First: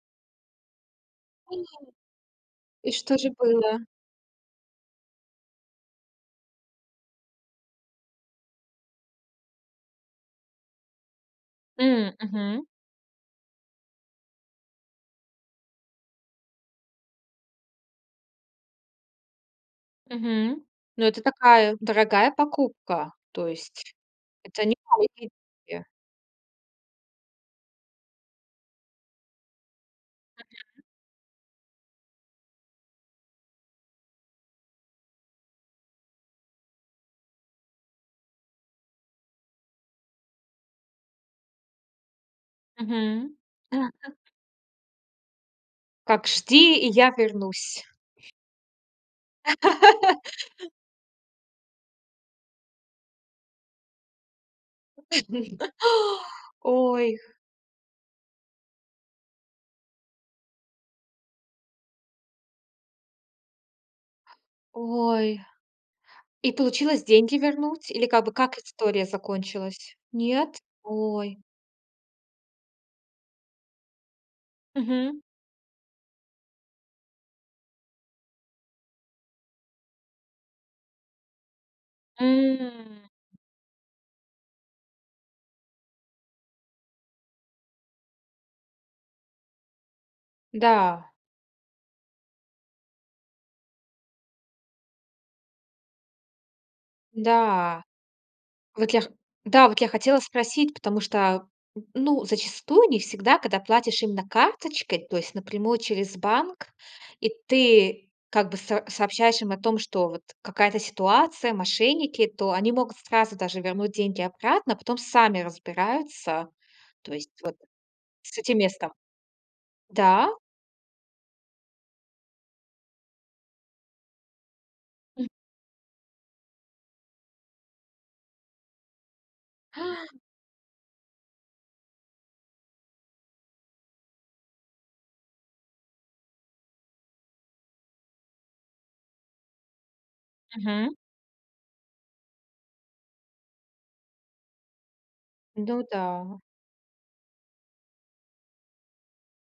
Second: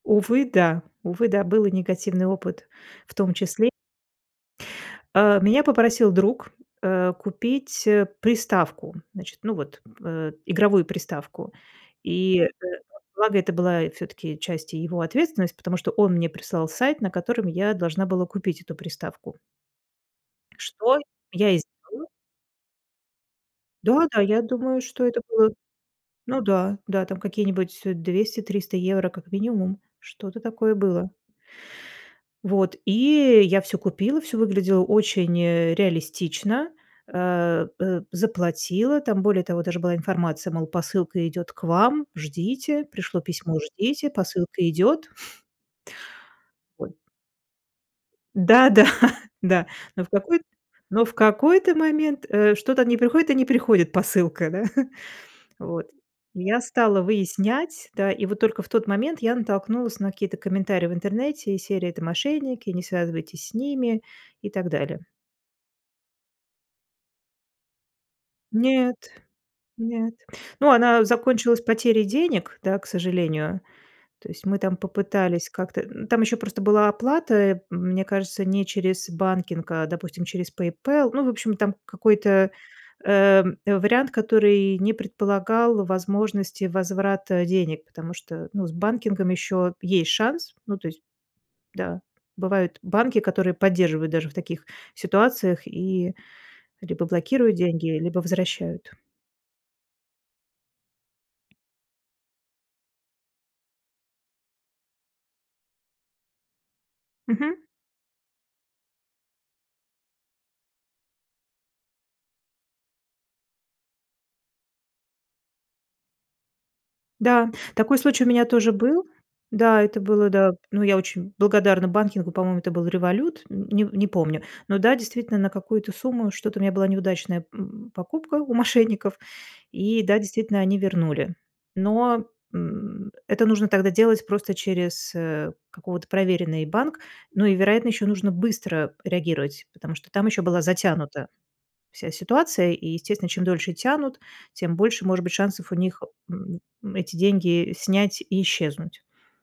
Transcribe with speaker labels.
Speaker 1: Увы, да увы, да,
Speaker 2: А!
Speaker 1: был и негативный опыт
Speaker 2: И
Speaker 1: в
Speaker 2: что же
Speaker 1: том числе.
Speaker 2: было?
Speaker 1: Э, меня попросил друг, э, купить, э, приставку, значит, ну, вот, э, игровую приставку,
Speaker 2: М,
Speaker 1: и
Speaker 2: мгм.
Speaker 1: благо это была всё-таки часть и его ответственности, потому что он мне прислал сайт, на котором я должна была купить эту приставку.
Speaker 2: Мгм.
Speaker 1: Что
Speaker 2: Ну, это
Speaker 1: я и
Speaker 2: такая,
Speaker 1: сделала.
Speaker 2: дорогая покупка. То есть
Speaker 1: Да, да, я
Speaker 2: это не
Speaker 1: думаю, что это
Speaker 2: маленькие
Speaker 1: было.
Speaker 2: деньги.
Speaker 1: Ну да, да там какие-нибудь 200-300 евро как минимум, что-то такое
Speaker 2: Мгм.
Speaker 1: было. Вот и я всё купила, все выглядело очень, э, реалистично, Э, э, заплатила, там, более того, даже была информация, мол, посылка идёт к вам, ждите. Пришло
Speaker 2: Мгм.
Speaker 1: письмо, ждите, посылка идёт.
Speaker 2: Как "жди, и
Speaker 1: Ой.
Speaker 2: я вернусь".
Speaker 1: Да-да, да, но в какой но в какой-то момент, э, что-то не приходит и не приходит посылка, да. Вот. Я стала
Speaker 2: Ой.
Speaker 1: выяснять. Да, и вот только в тот момент я натолкнулась на какие-то комментарии в интернете из серии "это мошенники", "не связывайтесь с ними" и так далее.
Speaker 2: Ой, и получилось деньги вернуть или как бы как
Speaker 1: Нет,
Speaker 2: история закончилась?
Speaker 1: нет,
Speaker 2: Нет?
Speaker 1: ну, она
Speaker 2: Ой.
Speaker 1: закончилась потерей денег, да, к сожалению. То есть мы там
Speaker 2: Мгм.
Speaker 1: попытались как-то м, там просто еще была оплата, мне кажется, не через банкинг, а, допустим, через "Пейпэл", в общем там какой-то,
Speaker 2: М.
Speaker 1: эм, вариант который не предполагал возможности возврата денег, потому что, ну, с банкингом еще есть шанс, ну, то есть,
Speaker 2: Да.
Speaker 1: да, бывают банки, которые поддерживают даже в таких ситуациях и либо блокируют
Speaker 2: Да.
Speaker 1: деньги, либо возвращают.
Speaker 2: Вот я х да, вот я хотела спросить, потому что, ну, зачастую не всегда, когда платишь именно карточкой, то есть напрямую через банк, и
Speaker 1: Мгм.
Speaker 2: ты как бы с сообщаешь им о том, что вот какая-то ситуация, мошенники, то они могут сразу даже вернуть деньги обратно, потом сами разбираются. То есть
Speaker 1: Да,
Speaker 2: вот
Speaker 1: такой случай у
Speaker 2: с
Speaker 1: меня
Speaker 2: этим
Speaker 1: тоже
Speaker 2: местом.
Speaker 1: был. Да, это
Speaker 2: Да?
Speaker 1: было, да. Ну, я очень благодарна банкингу, по-моему, это был "Револют", нь не не помню. Но да,
Speaker 2: М.
Speaker 1: действительно, на какую-то сумму. Что-то у меня была неудачная, м, покупка у мошенников, и
Speaker 2: А!
Speaker 1: да, действительно, они вернули. Но, м, это нужно тогда делать просто через, э, какого-то проверенный банк. Ну и, вероятно, ещё нужно быстро реагировать, потому что там ещё была
Speaker 2: Мгм.
Speaker 1: затянута вся ситуация. И, естественно, чем дольше тянут, тем больше может быть шансов у
Speaker 2: Ну
Speaker 1: них,
Speaker 2: да.
Speaker 1: м, ну, эти деньги снять и исчезнуть.